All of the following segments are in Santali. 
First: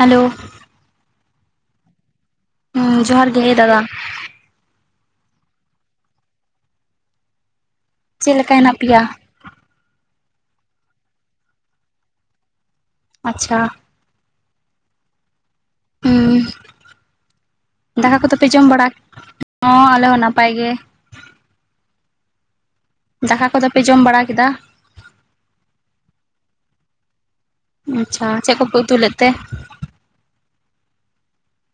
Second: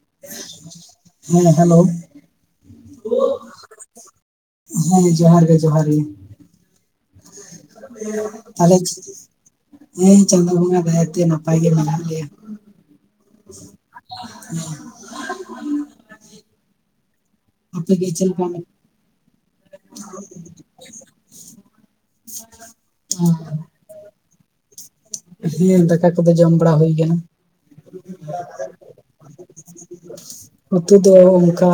ᱦᱮᱞᱳ ᱦᱮᱸ ᱦᱮᱞᱳ ᱦᱩᱸ ᱡᱚᱦᱟᱨ ᱜᱮ ᱫᱟᱫᱟ ᱦᱚᱭ ᱡᱚᱦᱟᱨ ᱜᱮ ᱡᱚᱦᱟᱨ ᱜᱮ ᱪᱮᱫ ᱞᱮᱠᱟ ᱛᱟᱦᱞᱮ ᱦᱮᱱᱟᱜ ᱯᱮᱭᱟ [unintelligible] ᱦᱮᱸ ᱪᱟᱸᱫᱳ ᱵᱚᱸᱜᱟ ᱫᱟᱭᱟᱛᱮ ᱱᱟᱯᱟᱭ ᱜᱮ ᱢᱮᱱᱟᱜ ᱞᱮᱭᱟ ᱾ ᱟᱪᱪᱷᱟ [unintelligible] ᱦᱩᱸ ᱟᱯᱮ ᱜᱮ ᱫᱟᱠᱟ ᱪᱮᱫ ᱞᱮᱠᱟ ᱠᱚᱫᱚᱯᱮ ᱡᱚᱢ ᱵᱟᱲᱟ ᱦᱚᱸ ᱟᱞᱮ ᱦᱚᱸ ᱱᱟᱯᱟᱭ ᱜᱮ ᱾ [inaudible] ᱫᱟᱠᱟ ᱠᱚᱫᱚ ᱯᱮ ᱡᱚᱢ ᱵᱟᱲᱟ ᱠᱮᱫᱟ? ᱦᱮᱸ ᱫᱟᱠᱟ ᱠᱚᱫᱚ ᱡᱚᱢ ᱵᱟᱲᱟ ᱦᱩᱭ ᱠᱟᱱᱟ ᱾ ᱟᱪᱪᱷᱟ ᱪᱮᱫ ᱠᱚᱯᱮ ᱩᱛᱩ ᱞᱮᱫ ᱛᱮ ᱩᱛᱩ ᱫᱚ ᱚᱱᱠᱟ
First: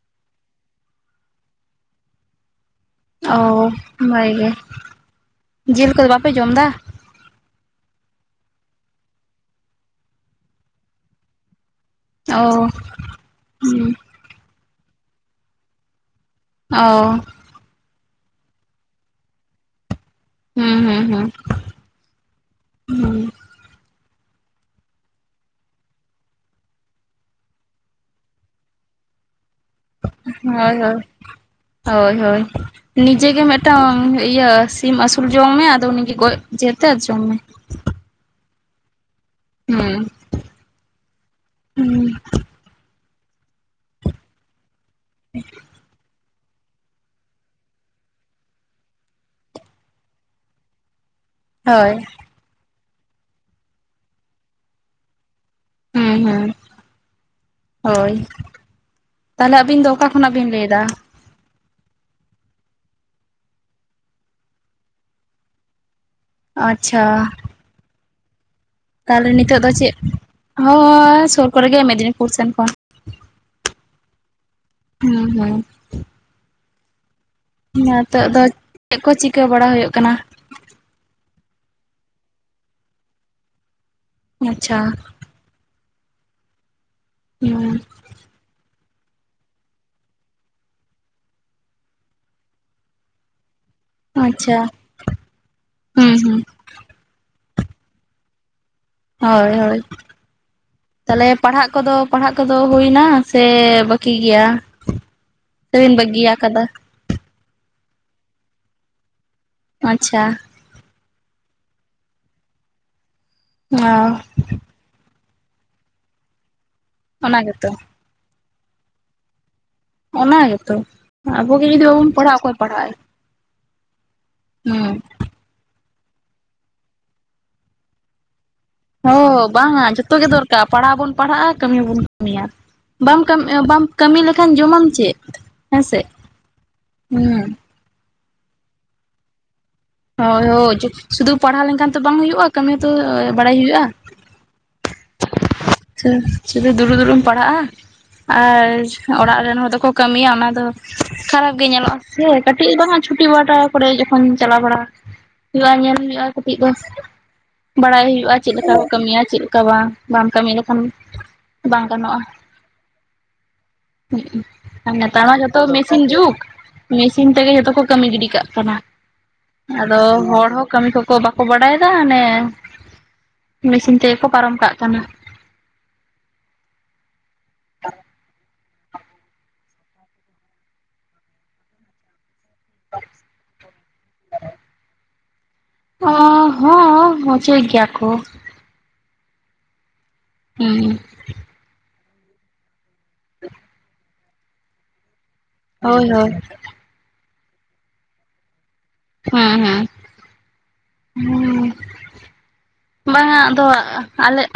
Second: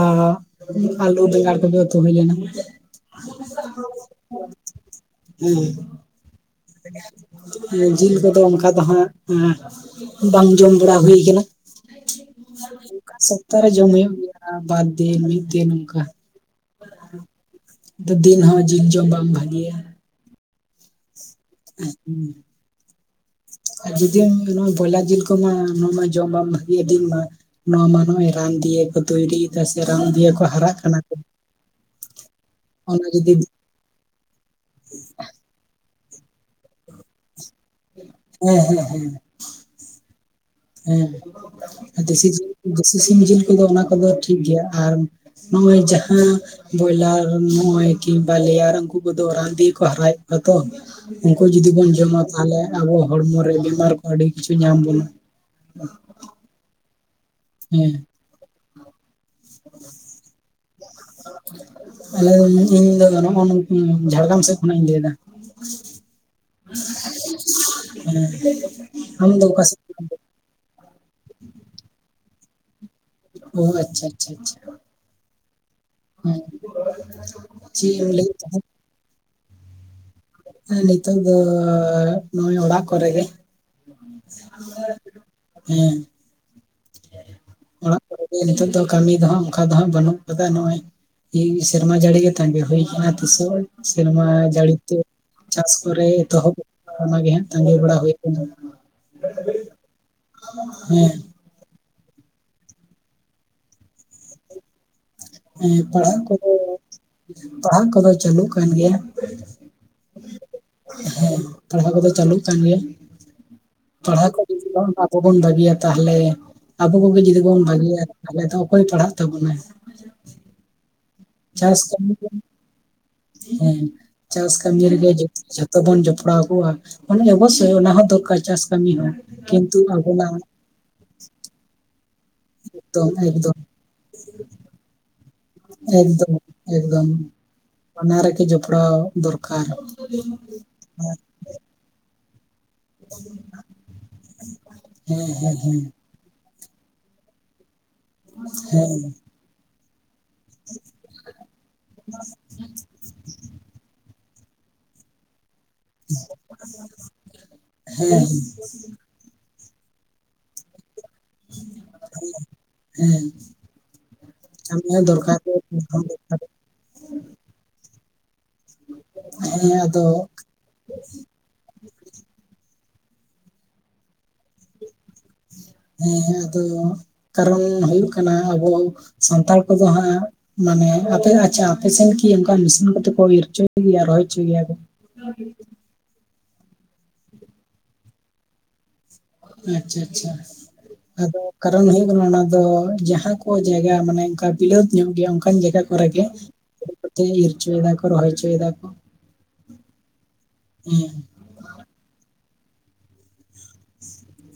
ᱟᱞᱩ ᱵᱮᱸᱜᱟᱲ ᱠᱚᱜᱮ ᱩᱛᱩ ᱦᱩᱭ ᱞᱮᱱᱟ ᱾ ᱚ ᱵᱷᱟᱜᱮ ᱜᱮ, ᱡᱤᱞ ᱠᱚᱫᱚ ᱵᱟᱯᱮ ᱡᱚᱢ ᱮᱫᱟ? ᱡᱤᱞ ᱠᱚᱫᱚ ᱚᱱᱠᱟ ᱫᱚ ᱦᱟᱸᱜ ᱵᱟᱝ ᱡᱚᱢ ᱵᱟᱲᱟ ᱦᱩᱭ ᱠᱟᱱᱟ ᱚ ᱾ ᱥᱚᱯᱛᱟᱨᱮ ᱦᱩᱸ ᱡᱚᱢ ᱦᱩᱭᱩᱜ ᱜᱮᱭᱟ ᱵᱟᱨ ᱫᱤᱱ ᱢᱤᱫ ᱫᱤᱱ ᱱᱚᱝᱠᱟ ᱾ ᱚ ᱫᱤᱱ ᱦᱚᱸ ᱡᱤᱞ ᱡᱚᱢ ᱵᱟᱝ ᱵᱷᱟᱜᱤᱭᱟ ᱾ ᱦᱩᱸ ᱦᱩᱸ ᱦᱩᱸ [inaudible] ᱦᱩᱸ ᱡᱩᱫᱤᱢ ᱱᱚᱣᱟ ᱵᱚᱭᱞᱟᱨ ᱡᱤᱞ ᱠᱚᱢᱟ ᱱᱚᱣᱟ ᱢᱟ ᱡᱚᱢ ᱵᱟᱝ ᱵᱷᱟᱜᱤᱭᱟ ᱫᱤᱱ ᱢᱟ ᱾ ᱱᱚᱣᱟ ᱢᱟ ᱱᱚᱜ-ᱚᱭ ᱨᱟᱱ ᱫᱤᱭᱟᱹ ᱠᱚ ᱛᱚᱭᱨᱤᱼᱼ ᱦᱚᱭ ᱦᱚᱭ, ᱦᱳᱭ ᱦᱳᱭ ᱚᱱᱟ ᱱᱤᱡᱮ ᱡᱩᱫᱤ ᱜᱮ ᱢᱤᱫᱼᱼ ᱢᱤᱫᱴᱟᱝ ᱤᱭᱟᱹ ᱥᱤᱢ ᱟᱹᱥᱩᱞ ᱡᱚᱝ ᱢᱮ ᱟᱫᱚ ᱩᱱᱤᱜᱮ ᱜᱚᱡ ᱡᱤᱛᱮ ᱡᱚᱢ ᱢᱮ ᱾ ᱦᱮᱸ ᱦᱮᱸ ᱦᱮᱸ ᱦᱩᱸ ᱦᱮᱸ ᱦᱩᱸ ᱫᱮᱥᱤ ᱡᱤᱞ ᱫᱮᱥᱤ ᱥᱤᱢ ᱡᱤᱞ ᱠᱚᱫᱚ ᱚᱱᱟ ᱠᱚᱫᱚ ᱴᱷᱤᱠ ᱜᱮᱭᱟ ᱟᱨ ᱱᱚᱜ-ᱚᱭ ᱡᱟᱦᱟᱸ ᱵᱚᱭᱞᱟᱨ ᱱᱚᱜ-ᱚᱭ ᱠᱤᱝᱵᱟ ᱞᱮᱭᱟᱨ ᱩᱱᱠᱩ ᱠᱚᱫᱚ ᱨᱟᱱ ᱛᱮᱜᱮ ᱠᱚ ᱦᱟᱨᱟᱭᱮᱫ ᱠᱚᱣᱟ ᱛᱚ, ᱩᱱᱠᱩ ᱡᱩᱫᱤ ᱵᱚᱱ ᱦᱳᱭ ᱡᱚᱢᱟ ᱛᱟᱦᱞᱮ ᱟᱵᱚ ᱦᱚᱲᱢᱚᱨᱮ ᱵᱤᱢᱟᱨ ᱠᱚ ᱟᱹᱰᱤ ᱠᱤᱪᱷᱩ ᱧᱟᱢ ᱵᱚᱱᱟ᱾ ᱦᱩᱸ ᱦᱩᱸ ᱦᱮᱸ ᱦᱳᱭ ᱛᱟᱦᱞᱮ ᱟᱵᱤᱱ ᱫᱚ ᱚᱠᱟ ᱠᱷᱚᱱᱟᱜ ᱵᱤᱱ ᱞᱟᱹᱭᱫᱟ? ᱟᱞᱮ ᱤᱧ ᱫᱚ ᱱᱚᱜ-ᱚ ᱱᱚᱱᱛᱮ ᱡᱷᱟᱲᱜᱟᱢ ᱥᱮᱫ ᱠᱷᱚᱱᱟᱜ ᱤᱧ ᱞᱟᱹᱭᱫᱟ᱾ ᱦᱮᱸ ᱟᱪᱪᱷᱟ ᱛᱟᱦᱞᱮ ᱟᱢ ᱱᱤᱛᱚᱜ ᱚᱠᱟ ᱫᱚ ᱥᱮᱫ ᱪᱮᱫ ᱠᱷᱚᱱᱟᱜ ᱦᱚᱸ ᱥᱩᱨ ᱠᱚᱨᱮᱜᱮ ᱢᱮᱫᱽᱱᱤᱯᱩᱨ ᱥᱮᱱ ᱠᱷᱚᱱ ᱳ ᱟᱪᱪᱷᱟ ᱟᱪᱪᱷᱟ ᱟᱪᱪᱷᱟ ᱦᱩᱸ ᱦᱩᱸ ᱦᱩᱸ ᱱᱤᱛᱚᱜ ᱫᱚ ᱪᱮᱫ ᱠᱚ ᱪᱤᱠᱟᱹ ᱵᱟᱲᱟ ᱦᱩᱭᱩᱜ ᱠᱟᱱᱟ? ᱦᱮᱸ ᱱᱤᱛᱳᱝ ᱫᱚ ᱱᱚᱜ-ᱚᱭ ᱚᱲᱟᱜ ᱠᱚᱨᱮ ᱜᱮ᱾ ᱟᱪᱪᱷᱟ ᱦᱮᱸ ᱦᱩᱸ ᱚᱲᱟᱜ ᱠᱚᱨᱮ ᱱᱤᱛᱳᱝ ᱫᱚ ᱠᱟᱹᱢᱤ ᱫᱚᱦᱟᱜ ᱚᱱᱠᱟ ᱫᱚᱦᱟᱸᱜ ᱵᱟᱹᱱᱩᱜ ᱠᱟᱫᱟ ᱱᱚᱜ-ᱚᱭ ᱤ ᱥᱨᱢᱟ ᱡᱟᱹᱲᱤ ᱜᱮ ᱛᱟᱸᱜᱤ ᱦᱩᱭ ᱠᱟᱱᱟ ᱛᱤᱥᱚᱜ ᱥᱮᱨᱢᱟ ᱟᱪᱪᱷᱟ ᱡᱟᱹᱲᱤ ᱛᱮ ᱪᱟᱥ ᱠᱚᱨᱮ ᱦᱩᱸ ᱦᱩᱸ ᱮᱛᱚᱦᱚᱵ ᱦᱩᱭᱩᱜᱼᱟ, ᱚᱱᱟᱜᱮ ᱦᱟᱸᱜ ᱛᱟᱸᱜᱤ ᱵᱟᱲᱟ ᱦᱩᱭ ᱠᱟᱱᱟ᱾ ᱦᱳᱭ ᱦᱳᱭ ᱦᱮᱸ ᱛᱟᱦᱞᱮ ᱯᱟᱲᱦᱟᱜ ᱠᱚᱫᱚ ᱯᱟᱲᱦᱟᱜ ᱠᱚᱫᱚ ᱦᱩᱭᱱᱟ ᱥᱮ ᱵᱟᱹᱠᱤ ᱜᱮᱭᱟ? ᱦᱮᱸ ᱛᱮᱵᱤᱱ ᱯᱟᱲᱦᱟᱜ ᱵᱟᱹᱜᱤᱭᱟᱠᱟ ᱠᱚᱫᱚ ᱫᱟ ᱯᱟᱲᱦᱟᱜ ᱠᱚᱫᱚ ᱪᱟᱹᱞᱩᱜ ᱠᱟᱱ ᱜᱮᱭᱟ᱾ ᱟᱪᱪᱷᱟ ᱦᱮᱸ ᱯᱟᱲᱦᱟᱣ ᱠᱚᱫᱚ ᱪᱟᱹᱞᱩᱜ ᱠᱟᱱ ᱜᱮᱭᱟ ᱚ ᱯᱟᱲᱦᱟᱣ ᱠᱚ ᱟᱵᱚ ᱵᱚᱱ ᱵᱷᱟᱹᱜᱤᱭᱟ ᱛᱟᱦᱞᱮ ᱟᱵᱚ ᱠᱚᱜᱮ ᱚᱱᱟ ᱡᱩᱫᱤ ᱵᱚᱱ ᱜᱮᱛᱚ ᱵᱷᱟᱹᱜᱤᱭᱟ ᱛᱟᱞᱦᱮ ᱛᱚ ᱚᱠᱚᱭᱮ ᱯᱟᱲᱦᱟᱜ ᱛᱟᱵᱚᱱᱟᱭ? ᱚᱱᱟ ᱜᱮᱛᱚ ᱟᱵᱚᱜᱮ ᱪᱟᱥ ᱡᱩᱫᱤ ᱵᱟᱵᱚᱱ ᱠᱟᱹᱢᱤ ᱯᱟᱲᱦᱟᱜᱼᱟ ᱚᱠᱚᱭ ᱯᱟᱲᱦᱟᱜᱼᱟᱭ ᱦᱮᱸ ᱪᱟᱥ ᱠᱟᱹᱢᱤ ᱦᱩᱸ ᱨᱮᱜᱮ ᱡᱚᱛ ᱛᱚᱵᱚᱱ ᱡᱚᱯᱲᱟᱣ ᱠᱚᱜ-ᱟ ᱚᱵᱚᱥᱥᱳᱭ ᱚᱱᱟ ᱦᱚᱸ ᱫᱚᱨᱠᱟᱨ ᱪᱟᱥ ᱠᱟᱹᱢᱤ ᱦᱚᱸ ᱦᱳ ᱠᱤᱱᱛᱩ ᱵᱟᱝᱟ ᱡᱚᱛᱚ ᱜᱮ ᱟᱵᱚᱱᱟᱜ ᱫᱚᱨᱠᱟᱨ ᱯᱟᱲᱦᱟᱣ ᱦᱚᱵᱚᱱ ᱯᱟᱲᱦᱟᱜ-ᱟ ᱠᱟᱹᱢᱤ ᱦᱚᱵᱚᱱ ᱠᱟᱹᱢᱤᱭᱟ, ᱮᱠᱫᱚᱢ ᱵᱟᱢ ᱮᱠᱫᱚᱢ ᱵᱟᱢ ᱠᱟᱹᱢᱤ ᱞᱮᱠᱷᱟᱱ ᱡᱚᱢᱟᱢ ᱪᱮᱫ? ᱦᱮᱸᱥᱮ ᱮᱠᱫᱚᱢ ᱮᱠᱫᱚᱢ ᱦᱩᱸ᱾ ᱵᱟᱱᱟ ᱨᱮᱜᱮ ᱡᱚᱯᱲᱟᱣ ᱫᱚᱨᱠᱟᱨ᱾ ᱦᱳᱭ ᱦᱳᱭ ᱪᱩ ᱥᱩᱫᱩ ᱯᱟᱲᱦᱟᱣ ᱞᱮᱱᱠᱷᱟᱱ ᱛᱚ ᱵᱟᱝ ᱦᱩᱭᱩᱜ-ᱟ ᱠᱟᱹᱢᱤ ᱛᱚ ᱵᱟᱲᱟᱭ ᱦᱩᱭᱩᱜ-ᱟ᱾ ᱦᱮᱸ ᱦᱮᱸ ᱦᱮᱸ ᱥᱩ ᱥᱩᱫᱩ ᱫᱩᱲᱩᱵ ᱫᱩᱲᱩᱵᱢ ᱯᱟᱲᱦᱟᱜ-ᱟ ᱟᱨ ᱦᱮᱸ ᱚᱲᱟᱜ ᱨᱮᱱ ᱦᱚᱲ ᱫᱚᱠᱚ ᱠᱟᱹᱢᱤᱭᱟ ᱚᱱᱟ ᱫᱚ ᱠᱷᱟᱨᱟᱯ ᱜᱮ ᱧᱮᱞᱚᱜ-ᱟ ᱥᱮ ᱠᱟᱹᱴᱤᱡ ᱫᱮᱦᱚ ᱪᱷᱩᱴᱤ ᱵᱟᱴᱟ ᱠᱚᱨᱮ ᱠᱷᱱ ᱪᱟᱞᱟᱣ ᱵᱟᱲᱟ ᱦᱩᱭᱩᱜ-ᱟ ᱧᱮᱞ ᱦᱩᱭᱩᱜ-ᱟ ᱠᱟᱹᱴᱤᱡ ᱫᱚ ᱦᱮᱸ ᱵᱟᱲᱟᱭ ᱦᱮᱸ ᱦᱩᱭᱩᱜ-ᱟ ᱪᱮᱫ ᱞᱮᱠᱟ ᱠᱟᱹᱢᱤᱭᱟ ᱪᱮᱫ ᱞᱮᱠᱟ ᱵᱟᱝ ᱵᱟᱢ ᱠᱟᱹᱢᱤ ᱞᱮᱠᱷᱟᱱ ᱵᱟᱝ ᱦᱮᱸ ᱦᱩᱜ ᱠᱟᱹᱢᱤ ᱩ ᱟᱨ ᱦᱚᱸ ᱱᱮᱛᱟᱨ ᱢᱟ ᱫᱚᱨᱠᱟᱨ ᱜᱮ ᱡᱚᱛᱚ ᱧᱮᱞ ᱢᱮᱥᱤᱱ ᱦᱚᱸ ᱡᱩᱜᱽ ᱫᱚᱨᱠᱟᱨ ᱜᱮ᱾ ᱢᱮᱥᱤᱱ ᱛᱮᱜᱮ ᱡᱚᱛᱚ ᱠᱚ ᱠᱟᱹᱢᱤ ᱜᱤᱰᱤ ᱠᱟᱜ ᱠᱟᱱᱟ ᱟᱫᱚ ᱦᱚᱲ ᱦᱚᱸ ᱠᱟᱹᱢᱤ ᱠᱚ ᱠᱚ ᱵᱟᱠᱚ ᱵᱟᱰᱟᱭᱮ ᱫᱟ ᱚᱱᱮ ᱢᱮᱥᱤᱱ ᱛᱮᱜᱮ ᱠᱚ ᱯᱟᱨᱚᱢ ᱠᱟᱜ ᱠᱟᱱᱟ᱾ ᱦᱮᱸ ᱦᱮᱸ ᱟᱫᱚ ᱠᱟᱨᱚᱱ ᱦᱩᱭᱩᱜ ᱠᱟᱱᱟ ᱟᱵᱚ ᱥᱟᱱᱛᱟᱲ ᱠᱚᱫᱚ ᱦᱟᱸᱜ ᱢᱟᱱᱮ ᱟᱯᱮ ᱟᱪᱪᱷᱟ ᱟᱯᱮᱥᱱ ᱠᱤ ᱚᱱᱠᱟ ᱢᱤᱥᱤᱱ ᱠᱚᱛᱮ ᱠᱚ ᱤᱨ ᱦᱚᱪᱚ ᱜᱮᱭᱟ ᱨᱚᱦᱚᱭ ᱪᱩᱭ ᱜᱮᱭᱟ ᱠᱚ ᱚ ᱦᱚᱸ ᱢᱚᱪᱚᱭ ᱜᱮᱭᱟ ᱠᱚ᱾ ᱟᱪᱪᱷᱟ ᱟᱪᱪᱷᱟ ᱦᱩᱸ ᱟᱫᱚ ᱠᱟᱨᱚᱱ ᱦᱩᱭᱩᱜ ᱠᱟᱱᱟ ᱚᱱᱟ ᱫᱚ ᱡᱟᱦᱟᱸ ᱠᱚ ᱡᱟᱭᱜᱟ ᱢᱟᱱᱮ ᱚᱱᱠᱟ ᱵᱤᱞᱟᱹᱛ ᱧᱚᱜ ᱜᱮᱭᱟ ᱚᱱᱠᱟ ᱚᱱᱠᱟᱱ ᱡᱟᱭᱜᱟ ᱦᱳᱭ ᱠᱚᱨᱮ ᱦᱳᱭ ᱜᱮ ᱤᱨ ᱦᱚᱪᱚᱭ ᱫᱟ ᱠᱚ ᱨᱚᱦᱚᱭ ᱦᱚᱪᱚᱭᱮᱫᱟ ᱠᱚ ᱾ ᱦᱮᱸ ᱦᱮᱸ ᱾ ᱦᱮᱸ ᱾ ᱵᱟᱝᱟ ᱟᱫᱚ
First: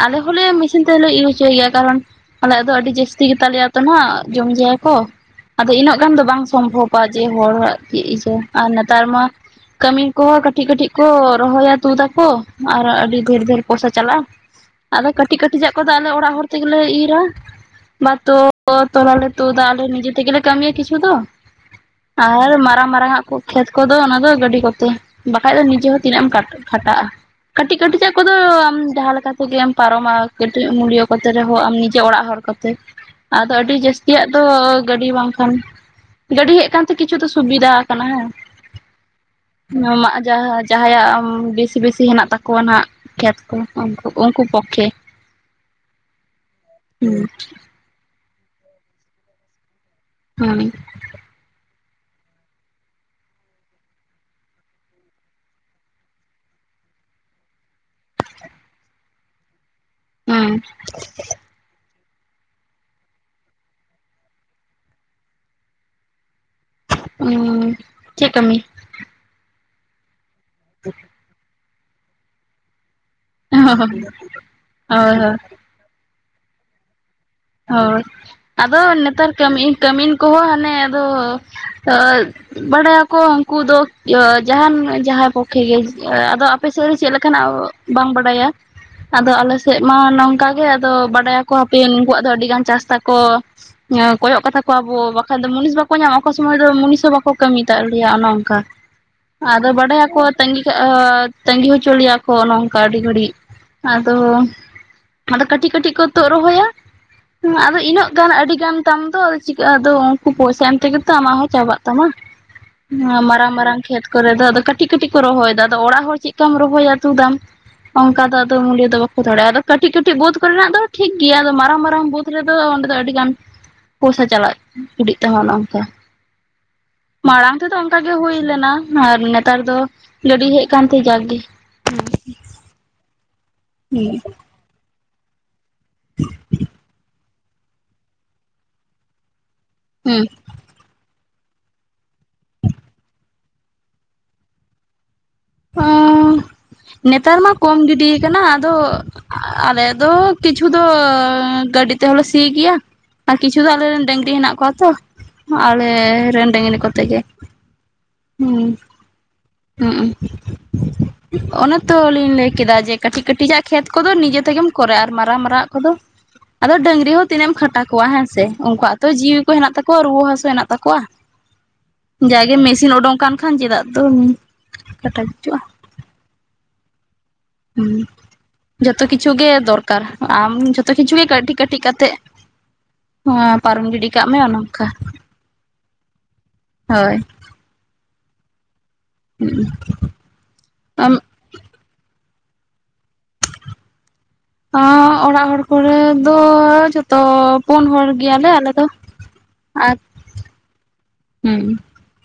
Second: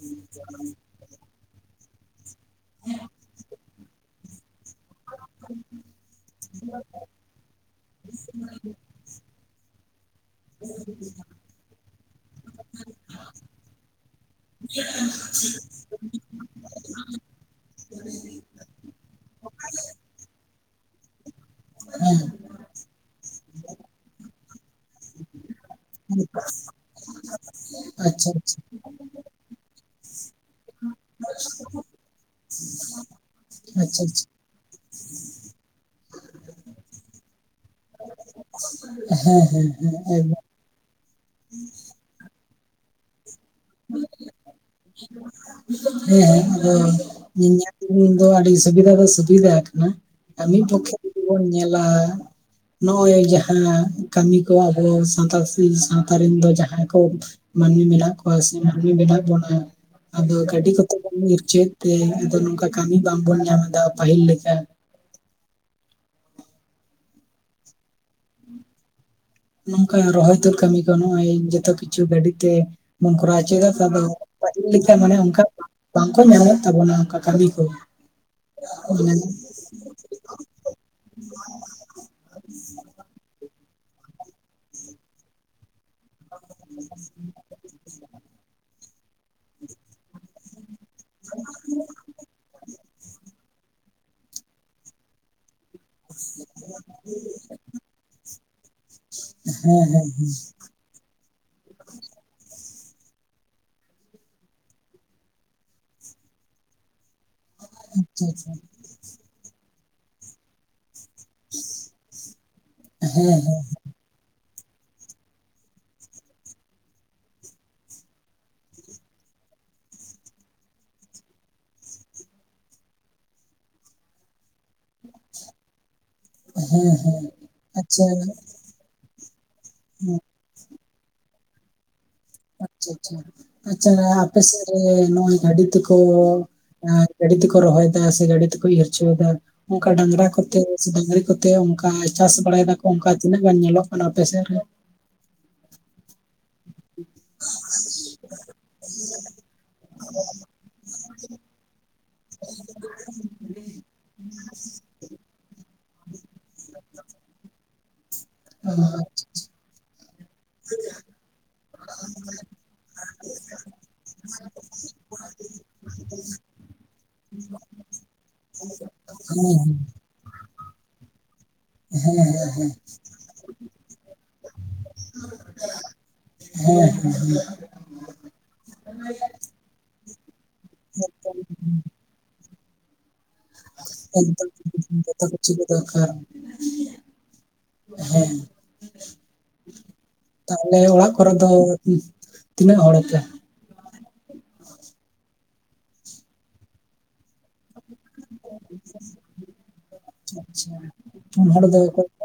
ᱟᱞᱮ ᱦᱚᱸᱞᱮ ᱢᱮᱥᱤᱱ ᱛᱮᱦᱞᱮ ᱤᱭᱩ ᱦᱚᱪᱚᱭ ᱜᱮᱭᱟ ᱾ ᱠᱟᱨᱚᱱ ᱟᱞᱮᱭᱟᱜ ᱫᱚ ᱟᱹᱰᱤ ᱡᱟᱹᱟᱥᱛᱤ ᱜᱮᱛᱟᱞᱮᱭᱟᱛᱚ ᱱᱟᱜ ᱡᱚᱢ ᱡᱟᱭᱟ ᱠᱚ ᱾ ᱟᱫᱚ ᱤᱱᱟᱹᱜ ᱜᱟᱱ ᱫᱚ ᱵᱟᱝ ᱥᱚᱢᱵᱷᱚᱵᱼᱟ ᱡᱮ ᱦᱚᱲᱟᱜ ᱪᱮᱫ ᱤᱭᱟᱹ ᱟᱨ ᱱᱮᱛᱟᱨ ᱢᱟ ᱠᱟᱹᱢᱤ ᱠᱚᱦᱚᱸ ᱠᱟᱹᱴᱤᱡ ᱠᱟᱹᱴᱤᱡ ᱠᱚ ᱨᱚᱦᱚᱭᱟ ᱛᱩᱫᱟᱠᱚ ᱟᱨ ᱟᱹᱰᱤ ᱰᱷᱮᱨ ᱰᱷᱮᱨ ᱯᱚᱭᱥᱟ ᱪᱟᱞᱟᱜᱼᱟ ᱾ ᱟᱫᱚ ᱠᱟᱹᱴᱤᱡ ᱠᱟᱹᱴᱤᱡᱟᱜ ᱠᱚᱫᱚ ᱟᱞᱮ ᱚᱲᱟᱜ ᱦᱚᱲ ᱛᱮᱜᱮᱞᱮ ᱤᱨᱟ ᱾ ᱵᱟᱫᱽ ᱫᱚ ᱛᱚᱞᱟᱞᱮ ᱛᱩᱫᱟ ᱟᱞᱮ ᱱᱤᱡᱮ ᱛᱮᱜᱮ ᱠᱟᱹᱢᱤᱭᱟ ᱠᱤᱪᱷᱩ ᱫᱚ ᱾ ᱦᱮᱸ ᱟᱨ ᱢᱟᱨᱟᱝ ᱢᱟᱨᱟᱝ ᱟᱜ ᱠᱚ ᱠᱷᱮᱛ ᱠᱚᱫᱚ ᱚᱱᱟ ᱫᱚ ᱜᱟᱹᱰᱤ ᱠᱚᱛᱮ ᱾ ᱵᱟᱠᱷᱟᱡ ᱫᱚ ᱱᱤᱡᱮ ᱦᱚᱸ ᱛᱤᱱᱟᱹᱜ ᱮᱢ ᱠᱷᱟᱴᱟᱜᱼᱟ ᱾ ᱠᱟᱹᱴᱤᱡ ᱠᱟᱹᱴᱤᱡᱟᱜ ᱠᱚᱫᱚ ᱟᱪᱪ [unintelligible] ᱟᱢ ᱡᱟᱦᱟᱸ ᱞᱮᱠᱟ ᱛᱮᱜᱮᱢ ᱯᱟᱨᱚᱢᱟ ᱠᱟᱹᱴᱤᱡ ᱢᱩᱞᱭᱟᱹ ᱠᱚᱛᱮ ᱨᱮᱦᱚᱸ ᱟᱢ ᱱᱤᱡᱮ ᱚᱲᱟᱜ ᱦᱚᱲ ᱠᱚᱛᱮ ᱾ ᱟᱫᱚ ᱟᱹᱰᱤ ᱟᱪᱪᱷᱟ ᱡᱟᱹᱥᱛᱤᱭᱟᱜ ᱟᱪᱪᱷᱟ ᱫᱚ ᱜᱟᱹᱰᱤ ᱵᱟᱝᱠᱷᱟᱱ, ᱜᱟᱹᱰᱤ ᱦᱮᱡ ᱟᱠᱛᱮ ᱠᱤᱪᱷᱩ ᱫᱚ ᱥᱩᱵᱤᱫᱷᱟ ᱟᱠᱟᱱᱟ ᱦᱮᱸ ᱵᱟᱝᱮ ᱾ ᱦᱮᱸ ᱟᱢᱟᱜ ᱦᱮᱸ ᱮᱠᱫᱚᱢ ᱡᱟᱦᱟᱸ ᱡᱟᱦᱟᱸᱭᱟᱜ ᱵᱮᱥᱤ ᱵᱮᱥᱤ ᱦᱮᱱᱟᱜ ᱛᱟᱠᱚᱣᱟ ᱦᱱᱟᱜ ᱠᱷᱮᱛ ᱠᱚ [unintelligible] ᱩᱱᱠᱩ ᱩᱱᱠᱩ ᱯᱚᱠᱠᱷᱮ ᱦᱩᱸ [inaudible] ᱫᱚ ᱟᱹᱰᱤ ᱥᱩᱵᱤᱫᱟ ᱫᱚ ᱥᱩᱵᱤᱫᱟ ᱟᱠᱟᱱᱟ, ᱟᱨ ᱦᱩᱸ ᱢᱤᱫ ᱯᱚᱠᱠᱷᱮ ᱡᱩᱫᱤ ᱵᱚᱱ ᱧᱮᱞᱟ ᱾ ᱱᱚᱜᱼᱚᱭ ᱡᱟᱦᱟᱸ ᱠᱟᱹᱢᱤ ᱠᱚ ᱟᱵᱚ ᱥᱟᱶᱛᱟ ᱥᱤ ᱥᱟᱶᱛᱟ ᱨᱮᱱ ᱫᱚ ᱡᱟᱦᱟᱸᱭ ᱠᱚ ᱢᱟᱹᱱᱢᱤ ᱢᱮᱱᱟᱜ ᱠᱚᱣᱟ ᱥᱮ ᱢᱟᱹᱱᱢᱤ ᱢᱮᱱᱟᱜ ᱵᱚᱱᱟ, ᱟᱫᱚ ᱦᱩᱸ ᱜᱟᱹᱰᱤ ᱠᱚᱛᱮ ᱵᱚᱱ ᱪᱮᱫ ᱛᱮ ᱟᱫᱚ ᱱᱚᱝᱠᱟ ᱠᱟᱹᱢᱤ ᱵᱟᱝ ᱵᱚᱱ ᱧᱟᱢ ᱮᱫᱟ ᱯᱟᱹᱦᱤᱞ ᱞᱮᱠᱟ᱾ ᱩᱸ ᱪᱮᱫ ᱠᱟᱹᱢᱤ? ᱱᱚᱝᱠᱟ ᱨᱚᱦᱚᱭ ᱛᱩᱫ ᱠᱟᱹᱢᱤ ᱠᱚ ᱱᱚᱜᱼᱚᱭ ᱡᱚᱛᱚ ᱠᱤᱪᱷᱩ ᱜᱟᱹᱰᱤᱛᱮ ᱵᱚᱱ ᱠᱚᱨᱟᱣ ᱚᱪᱚᱭ ᱦᱳᱭ [inaudible] ᱯᱟᱹᱦᱤᱞ ᱞᱮᱠᱟᱱ ᱢᱟᱱᱮ ᱦᱳᱭ ᱚᱱᱠᱟ ᱵᱟᱝᱠᱚ ᱧᱟᱢᱮᱫ ᱛᱟᱵᱚᱱᱟ ᱚᱱᱠᱟ ᱾ ᱦᱚᱭ, ᱟᱫᱚ ᱱᱮᱛᱟᱨ ᱠᱟᱹᱢᱤ ᱠᱟᱹᱢᱤᱱ ᱠᱚᱦᱚᱸ ᱦᱟᱱᱮ ᱟᱫᱚ ᱵᱟᱰᱟᱭᱟᱠᱚ ᱦᱟᱹᱱᱠᱩ ᱫᱚ ᱡᱟᱦᱟᱱ ᱡᱟᱦᱟᱸᱭ ᱯᱚᱠᱠᱷᱮ ᱜᱮ ᱮ ᱟᱫᱚ ᱟᱯᱮᱥᱮᱫ ᱫᱚ ᱪᱮᱫ ᱞᱮᱠᱟᱱᱟᱜ ᱵᱟᱝ ᱵᱟᱰᱟᱭᱟ, ᱟᱫᱚ ᱟᱞᱮᱥᱮᱫ ᱢᱟ ᱱᱚᱝᱼᱼ ᱠᱟ ᱜᱮ ᱟᱫᱚ ᱵᱟᱰᱟᱭᱟᱠᱚ ᱦᱟᱯᱮ ᱩᱱᱠᱩᱣᱟᱜ ᱟᱹᱰᱤ ᱜᱟᱱ ᱪᱟᱥ ᱛᱟᱠᱚ ᱠᱚᱭᱚᱜ ᱠᱟᱛᱟ ᱠᱚᱣᱟᱵᱚ᱾ ᱵᱟᱠᱷᱟᱱ ᱫᱚ ᱢᱩᱱᱤᱥ ᱵᱟᱠᱚ ᱠᱚ ᱧᱟᱢᱟ ᱚᱠᱟ ᱥᱚᱢᱚᱭ ᱫᱚ ᱢᱩᱱᱤᱥ ᱦᱚᱸ ᱵᱟᱠᱚ ᱠᱟᱹᱢᱤ ᱫᱟᱜᱟᱞᱮᱭᱟᱜᱼᱟ ᱚᱱᱮ ᱚᱱᱠᱟ᱾ ᱟᱫᱚ ᱵᱟᱰᱟᱭᱟᱠᱚ ᱛᱟᱸᱟᱹᱜᱤ ᱟᱹᱻ ᱛᱟᱺᱜᱤ ᱦᱚᱪᱚ ᱞᱮᱭᱟ ᱠᱚ ᱚᱱᱮ ᱚᱝᱠᱟ ᱟᱹᱰᱤ ᱜᱷᱟᱹᱲᱤᱡ᱾ ᱟᱫᱚ ᱟᱫᱚ ᱠᱟᱹᱴᱤᱡ ᱠᱟᱹᱴᱤᱡ ᱠᱚ ᱛᱩᱜᱫ ᱨᱚᱦᱚᱭᱟ ᱾ ᱦᱮᱸ ᱟᱫᱚ ᱤᱱᱟᱹᱜ ᱜᱟᱱ ᱟᱹᱰᱤ ᱜᱟᱱ ᱛᱟᱢ ᱫᱚ ᱟᱫᱚ ᱪᱤᱠᱟᱹᱜ ᱟᱫᱚ ᱩᱱᱠᱩ ᱯᱚᱭᱥᱟ ᱮᱢ ᱛᱮᱜᱮ ᱟᱢᱟᱜ ᱦᱚᱸ ᱪᱟᱵᱟᱜ ᱛᱟᱢᱟ, ᱢᱟᱨᱟᱝ ᱢᱟᱨᱟᱝ ᱠᱷᱮᱛ ᱠᱚᱨᱮ ᱫᱚ ᱟᱫᱚ ᱠᱟᱹᱴᱤᱡ ᱠᱟᱹᱴᱤᱡ ᱠᱚ ᱨᱚᱦᱚᱭᱫᱟ ᱟᱫᱚ ᱚᱲᱟᱜ ᱦᱚᱲ ᱪᱮᱫ ᱠᱟᱢ ᱨᱚᱦᱚᱭᱟ ᱛᱩᱫᱟᱢ ᱾ ᱚᱱᱠᱟ ᱫᱚ ᱟᱫᱚ ᱢᱩᱞᱭᱟᱹ ᱫᱚ ᱵᱟᱠᱚ ᱫᱟᱲᱮᱭᱟᱜᱼᱟ᱾ ᱟᱫᱚ ᱠᱟᱹᱴᱤᱡ ᱠᱟᱹᱴᱤᱡ ᱵᱳᱫᱽ ᱠᱚᱨᱮᱱᱟᱜ ᱫᱚ ᱴᱷᱤᱠ ᱜᱮᱭᱟ᱾ ᱟᱫᱚ ᱢᱟᱨᱟᱝ ᱢᱟᱨᱼᱼ ᱨᱟᱝ ᱵᱩᱫᱽ ᱨᱮᱫᱚ ᱚᱸᱰᱮ ᱫᱚ ᱟᱹᱰᱤ ᱜᱟᱱ ᱯᱚᱭᱥᱟ ᱪᱟᱞᱟᱜ ᱤᱰᱤᱜ ᱛᱟᱢᱟ ᱚᱱᱮ ᱚᱱᱠᱟ᱾ ᱢᱟᱲᱟᱝ ᱛᱮᱫᱚ ᱚᱱᱠᱟ ᱟᱪᱪᱷᱟ ᱜᱮ ᱦᱩᱭ ᱞᱮᱱᱟ ᱟᱨ ᱱᱮᱛᱟᱨ ᱫᱚ ᱜᱟᱹᱰᱤ ᱦᱮᱡᱼᱼ ᱠᱟᱱᱛᱤ ᱡᱟᱜᱽᱜᱤ᱾ ᱟᱪᱪᱷᱟ ᱟᱪᱪᱷᱟ᱾ ᱟᱪᱪᱷᱟ, ᱦᱩᱸ ᱟᱯᱮ ᱥᱮᱫ ᱨᱮ ᱱᱚᱜ-ᱚᱭ ᱜᱟᱹᱰᱤ ᱛᱮᱠᱚ ᱜᱟᱹᱰᱤ ᱛᱮᱠᱚ ᱨᱚᱦᱚᱭ ᱫᱟ ᱥᱮ, ᱜᱟᱹᱰᱤ ᱛᱮᱠᱚ ᱤᱨᱪᱟᱹᱭ ᱫᱟ ᱾ ᱚᱱᱠᱟ ᱦᱩᱸ ᱰᱟᱝᱨᱟ ᱠᱚ [inaudible] ᱰᱟᱝᱨᱤ ᱠᱚᱛᱮ ᱚᱱᱠᱟ ᱪᱟᱥ ᱵᱟᱲᱟᱭ ᱫᱟᱠᱚ ᱚᱱᱠᱟ ᱛᱤᱱᱟᱹᱜ ᱜᱟᱱ ᱧᱮᱞᱚᱜ ᱠᱟᱱᱟ ᱟᱯᱮ ᱥᱮᱫ ᱨᱮ? ᱚᱸᱻ ᱱᱮᱛᱟᱨ ᱢᱟ ᱠᱚᱢ ᱜᱤᱰᱤᱭ ᱟᱠᱟᱱᱟ᱾ ᱟᱫᱚ ᱟᱞᱮ ᱫᱚ ᱠᱤᱪᱷᱩ ᱫᱚᱻᱚ ᱜᱟᱹᱰᱤᱛᱼᱼ ᱛᱮ ᱦᱚᱞᱮ ᱥᱤ ᱜᱮᱭᱟ ᱟᱨ ᱠᱤᱪᱷᱩ ᱫᱚ ᱟᱞᱮ ᱨᱮᱱ ᱰᱟᱹᱝᱨᱤ ᱦᱮᱱᱟᱜ ᱠᱚᱣᱟ ᱛᱚ᱾ ᱟᱞᱮ ᱨᱮᱱ ᱰᱟᱹᱝᱨᱤ ᱠᱚᱛᱮ ᱜᱮ᱾ ᱦᱩᱸ, ᱟᱸ, ᱦᱩᱸ᱾ ᱚᱱᱟ ᱛᱚᱞᱤᱧ ᱞᱟᱹᱭ ᱠᱮᱫᱟ ᱡᱮ ᱠᱟᱹᱴᱤᱡ ᱠᱟᱹᱴᱤᱡ ᱟᱜ ᱠᱷᱮᱛ ᱠᱚᱫᱚ ᱱᱤᱡᱮ ᱛᱮᱜᱮᱢ ᱠᱚᱨᱟ, ᱟᱨ ᱢᱟᱨᱟᱝ ᱢᱟᱨᱟᱜ ᱠᱚᱫᱚ ᱟᱫᱚ ᱰᱟᱹᱝᱨᱤ ᱦᱚᱸ ᱛᱤᱱᱟᱹᱜ ᱮᱢ ᱠᱷᱟᱴᱟ ᱠᱚᱣᱟ ᱦᱮᱸᱥᱮ? ᱩᱱᱠᱩᱣᱟᱜ ᱛᱚ ᱡᱤᱣᱤ ᱠᱚ ᱦᱮᱱᱟᱜ ᱛᱟᱠᱚᱣᱟ᱾ ᱨᱩᱣᱟᱹ ᱦᱟᱹᱥᱩ ᱦᱮᱱᱟᱜ ᱛᱟᱠᱚᱣᱟ᱾ ᱦᱮᱸ ᱦᱮᱸ ᱡᱟᱜᱮ ᱢᱮᱥᱤᱱ ᱚᱰᱚᱝ ᱠᱟᱱ ᱠᱷᱟᱱ ᱪᱮᱫᱟᱜ ᱫᱚ ᱠᱟᱴᱷᱟ ᱜᱩᱡᱩᱜ-ᱟ? ᱦᱮᱸ, [unintelligible] ᱦᱩᱸ᱾ ᱡᱚᱛᱚ ᱠᱤᱪᱷᱩ ᱜᱮ ᱫᱚᱨᱠᱟᱨ᱾ ᱟᱢ ᱡᱚᱛᱚ ᱠᱤᱪᱷᱩ ᱜᱮ ᱦᱮᱸ ᱠᱟᱹᱴᱤᱡ ᱠᱟᱹᱴᱤᱡ ᱠᱟᱛᱮᱜ᱾ ᱦᱚᱸ ᱯᱟᱨᱚᱢ ᱜᱤᱰᱤᱜ ᱮᱠᱫᱚᱢ ᱡᱚᱛᱚ ᱠᱤᱪᱷᱩ ᱜᱮ ᱫᱟᱨᱠᱟᱨ᱾ ᱦᱳᱭ ᱦᱮᱸ᱾ ᱛᱟᱦᱞᱮ ᱚᱲᱟᱜ ᱟᱢ ᱠᱚᱨᱮ ᱫᱚ [unintelligible] ᱛᱤᱱᱟᱹᱜ ᱦᱚᱲᱟᱯᱮ? ᱟᱸ ᱚᱲᱟᱜ ᱦᱚᱲ ᱠᱚᱨᱮ ᱫᱚ ᱡᱷᱚᱛᱚ ᱯᱩᱱ ᱦᱚᱲ ᱜᱮᱭᱟᱞᱮ ᱟᱞᱮ ᱫᱚ ᱟᱨ ᱟᱪᱪᱷᱟ ᱯᱩᱱ ᱦᱩᱸ᱾ ᱦᱚᱲ ᱫᱚ ᱚᱠᱚᱭ ᱠᱚ?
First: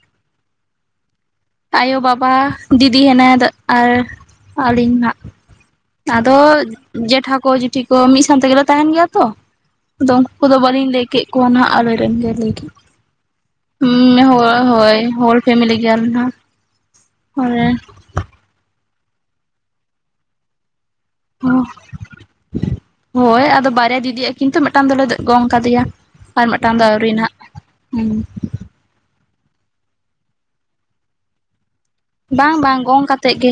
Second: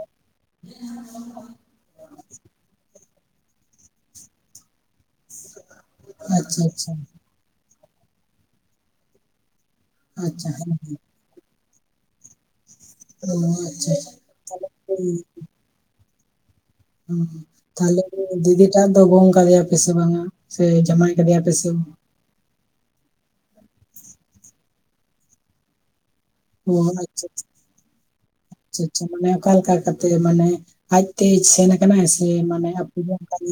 [unintelligible] ᱟᱭᱳ, ᱵᱟᱵᱟ, ᱫᱤᱫᱤ ᱦᱮᱱᱟᱭᱟ ᱫᱚᱜ ᱟᱨ ᱟᱞᱤᱧ ᱦᱟᱸᱜ᱾ [inaudible] ᱟᱫᱚ ᱟᱪᱪᱷᱟ ᱟᱪᱪᱷᱟ ᱡᱮᱴᱷᱟ ᱠᱚ ᱡᱮᱴᱷᱤ ᱠᱚ ᱢᱤᱜ ᱥᱟᱶ ᱛᱮᱜᱮᱞᱮ ᱛᱟᱦᱮᱱ ᱜᱮᱭᱟ ᱛᱚ᱾ ᱟᱫᱚ ᱩᱱᱠᱩ ᱟᱪᱪᱷᱟ ᱠᱚᱫᱚ ᱦᱮᱸ ᱵᱟᱹᱞᱤᱧ ᱦᱮᱸ ᱞᱟᱹᱭ ᱠᱮᱜ ᱠᱚᱣᱟ ᱱᱟᱦᱟᱜ ᱟᱞᱮᱨᱮᱱ ᱜᱮ ᱞᱟᱹᱭ ᱠᱮ ᱟ [unintelligible] ᱪᱷᱟ [unintelligible] ᱪᱮᱫ ᱮᱢ ᱞᱟᱹᱭ ᱠᱮᱭᱟ ᱟᱨ ᱢᱤᱫ ᱫᱷᱟᱶ? ᱛᱟᱦᱞᱮ ᱫᱤᱫᱤ ᱴᱟᱜ ᱫᱚ ᱜᱚᱝ ᱠᱟᱫᱮᱭᱟ ᱯᱮᱥ ᱵᱟᱝᱟ ᱥᱮ ᱡᱟᱢᱟᱭ? [unintelligible] ᱦᱳᱭ ᱟᱫᱚ ᱵᱟᱨᱭᱟ ᱫᱤᱫᱤᱭᱟᱜ ᱠᱤᱱᱛᱩ ᱢᱤᱫᱴᱟᱝ ᱫᱚᱞᱮ ᱜᱚᱝ ᱠᱟᱫᱮᱭᱟ᱾ ᱟᱨ ᱢᱤᱫᱴᱟᱝ ᱫᱚ ᱦᱚᱸ ᱟᱹᱣᱨᱤ ᱟᱪᱪᱷᱟ ᱱᱟᱦᱟᱜ ᱟᱪᱪᱷᱟ ᱦᱩᱸ ᱟᱪᱪᱷᱟ ᱟᱪᱪᱷᱟ ᱢᱟᱱᱮ ᱚᱠᱟ ᱞᱮᱠᱟ ᱠᱟᱛᱮ ᱢᱟᱱᱮ ᱟᱡ ᱛᱮ ᱪᱷᱮᱱᱼᱼ ᱵᱟᱝ ᱵᱟᱝ ᱜᱚᱝ ᱠᱟᱛᱮᱫ ᱜᱮ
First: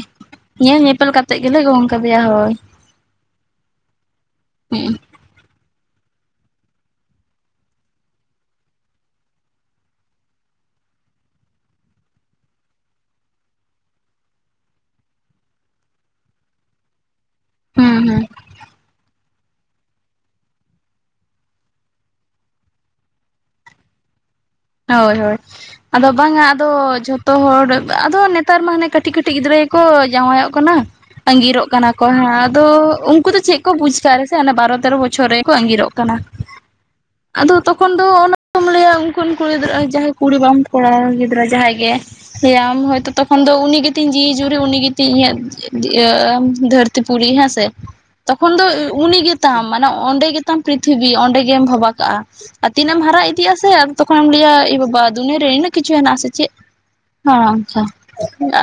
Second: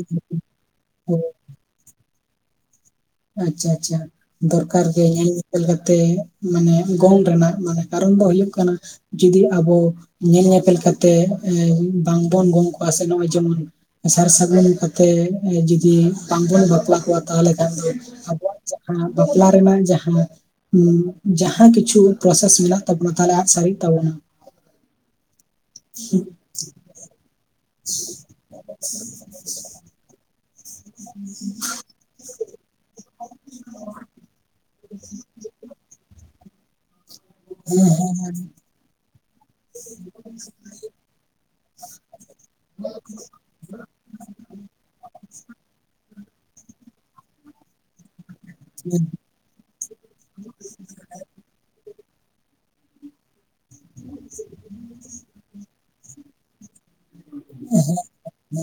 ᱧᱮᱞ ᱧᱮᱯᱮᱞ ᱚ ᱠᱟᱛᱮᱜ ᱜᱮᱞᱮ ᱜᱚᱝ ᱠᱟᱫᱮᱭᱟ ᱦᱚᱭ ᱾ ᱟᱪᱪᱷᱟ ᱟᱪᱪᱷᱟ, ᱫᱚᱨᱠᱟᱨ ᱜᱮ ᱦᱮᱸᱼᱼ ᱧᱞᱮᱠᱟᱛᱮ ᱢᱟᱱᱮ ᱜᱚᱝ ᱨᱮᱱᱟᱜ ᱢᱟᱱᱮ ᱠᱟᱨᱚᱱ ᱫᱚ ᱦᱩᱭᱩᱜ ᱠᱟᱱᱟ, ᱡᱩᱫᱤ ᱟᱵᱚ ᱧᱮᱞ ᱧᱮᱯᱮᱞ ᱠᱟᱛᱮ ᱵᱟᱝᱵᱚᱱ ᱜᱚᱝ ᱠᱚᱣᱟ ᱥᱮ ᱱᱚᱜ-ᱚᱭ ᱡᱮᱢᱚᱱ ᱥᱟᱨ ᱥᱟᱹᱜᱩᱱ ᱠᱟᱛᱮ ᱡᱩᱫᱤ ᱵᱟᱝᱵᱚᱱ ᱵᱟᱯᱞᱟ ᱠᱚᱣᱟ ᱛᱟᱦᱚᱞᱮ ᱠᱷᱟᱱ ᱫᱚ, ᱦᱩᱸ ᱦᱩᱸ ᱟᱵᱚᱣᱟᱜ ᱡᱟᱦᱟᱸ, ᱵᱟᱯᱞᱟ ᱨᱮᱱᱟᱝ ᱡᱟᱦᱟᱸᱼᱼ ᱦᱩ ᱸᱡᱟᱦᱟᱸ ᱠᱤᱪᱷᱩ ᱯᱨᱚᱥᱮᱥ ᱢᱮᱱᱟᱜ ᱛᱟᱵᱚᱱᱟ ᱛᱟᱦᱚᱞᱮ ᱟᱫ ᱥᱟᱹᱨᱤᱜ ᱛᱟᱵᱚᱱᱟ ᱾ ᱦᱚᱭ ᱦᱚᱭ ᱟᱫᱚ ᱵᱟᱝᱟ ᱟᱫᱚ ᱡᱷᱚᱛᱚ ᱦᱚᱲᱼᱼ ᱟᱫᱚ ᱱᱮᱛᱟᱨ ᱢᱟ ᱦᱟᱱᱮ ᱠᱟᱹᱴᱤᱡ ᱠᱟᱹᱴᱤᱡ ᱜᱤᱫᱽᱨᱟᱹ ᱜᱮᱠᱚ ᱡᱟᱶᱟᱭᱚᱜ ᱠᱟᱱᱟ, ᱟᱸᱜᱤᱨᱚᱜ ᱠᱟᱱᱟ ᱠᱚ ᱾ ᱠᱚᱦᱟᱸ ᱟᱫᱚ ᱩᱱᱠᱩ ᱫᱚ ᱪᱮᱫ ᱠᱚ ᱵᱩᱡᱽ ᱟᱠᱟᱫ ᱨᱮᱥᱮ ᱵᱟᱨᱚ ᱛᱮᱨᱚ ᱵᱚᱪᱷᱚᱨ ᱨᱮᱠᱚ ᱟᱸᱜᱤᱨᱚᱜ ᱠᱟᱱᱟ ᱾ ᱟᱫᱚ ᱛᱚᱠᱷᱚᱱ ᱫᱚ ᱚᱱᱟ ᱠᱚᱢ ᱞᱟᱹᱭᱟ ᱩᱱᱠᱩᱼᱼ [unintelligible] ᱠᱩᱲᱤ ᱵᱟᱢ ᱠᱚᱲᱟ ᱜᱤᱫᱽᱨᱟᱹ ᱡᱟᱦᱟᱸ ᱜᱮᱸ ᱦᱟᱶ ᱛᱚ ᱛᱚᱠᱷᱚᱱ ᱤᱧ ᱫᱚ ᱩᱱᱤ ᱜᱮᱛᱤᱧ ᱡᱤᱣᱤ ᱡᱩᱨᱤ ᱩᱱᱤ ᱜᱮᱛᱤᱧ ᱤᱧᱟᱹᱜ ᱤᱭᱟᱹ ᱫᱷᱟᱹᱨᱛᱤ ᱯᱩᱨᱤ ᱦᱮᱸ ᱥᱮ ᱾ ᱛᱚᱠᱷᱚᱱ ᱫᱚ ᱦᱮᱸ ᱩ ᱩᱱᱤ ᱜᱮᱛᱟᱢ, ᱢᱟᱱᱮ ᱚᱸᱰᱮ ᱜᱮᱛᱟᱢ ᱯᱨᱤᱛᱷᱤᱵᱤ ᱚᱸᱰᱮ ᱜᱮᱼᱼ ᱜᱮᱢ ᱵᱷᱟᱵᱟ ᱠᱟᱜᱼᱟ, ᱟᱨ ᱛᱤᱱᱟᱹᱜ ᱮᱢ ᱦᱟᱨᱟ ᱤᱫᱤ ᱟᱥᱮ ᱛᱚᱠᱷᱚᱱᱮᱢ ᱞᱟᱹᱭᱟ ᱮ ᱵᱟᱵᱟ ᱫᱩᱱᱭᱟᱹᱨ ᱨᱮᱹ ᱤᱱᱟᱹᱜᱼᱼ [unintelligible] ᱠᱤᱪᱷᱩ ᱦᱮᱱᱟᱜ ᱟᱥᱮ ᱪᱮᱫ? ᱦᱚᱝᱠᱟ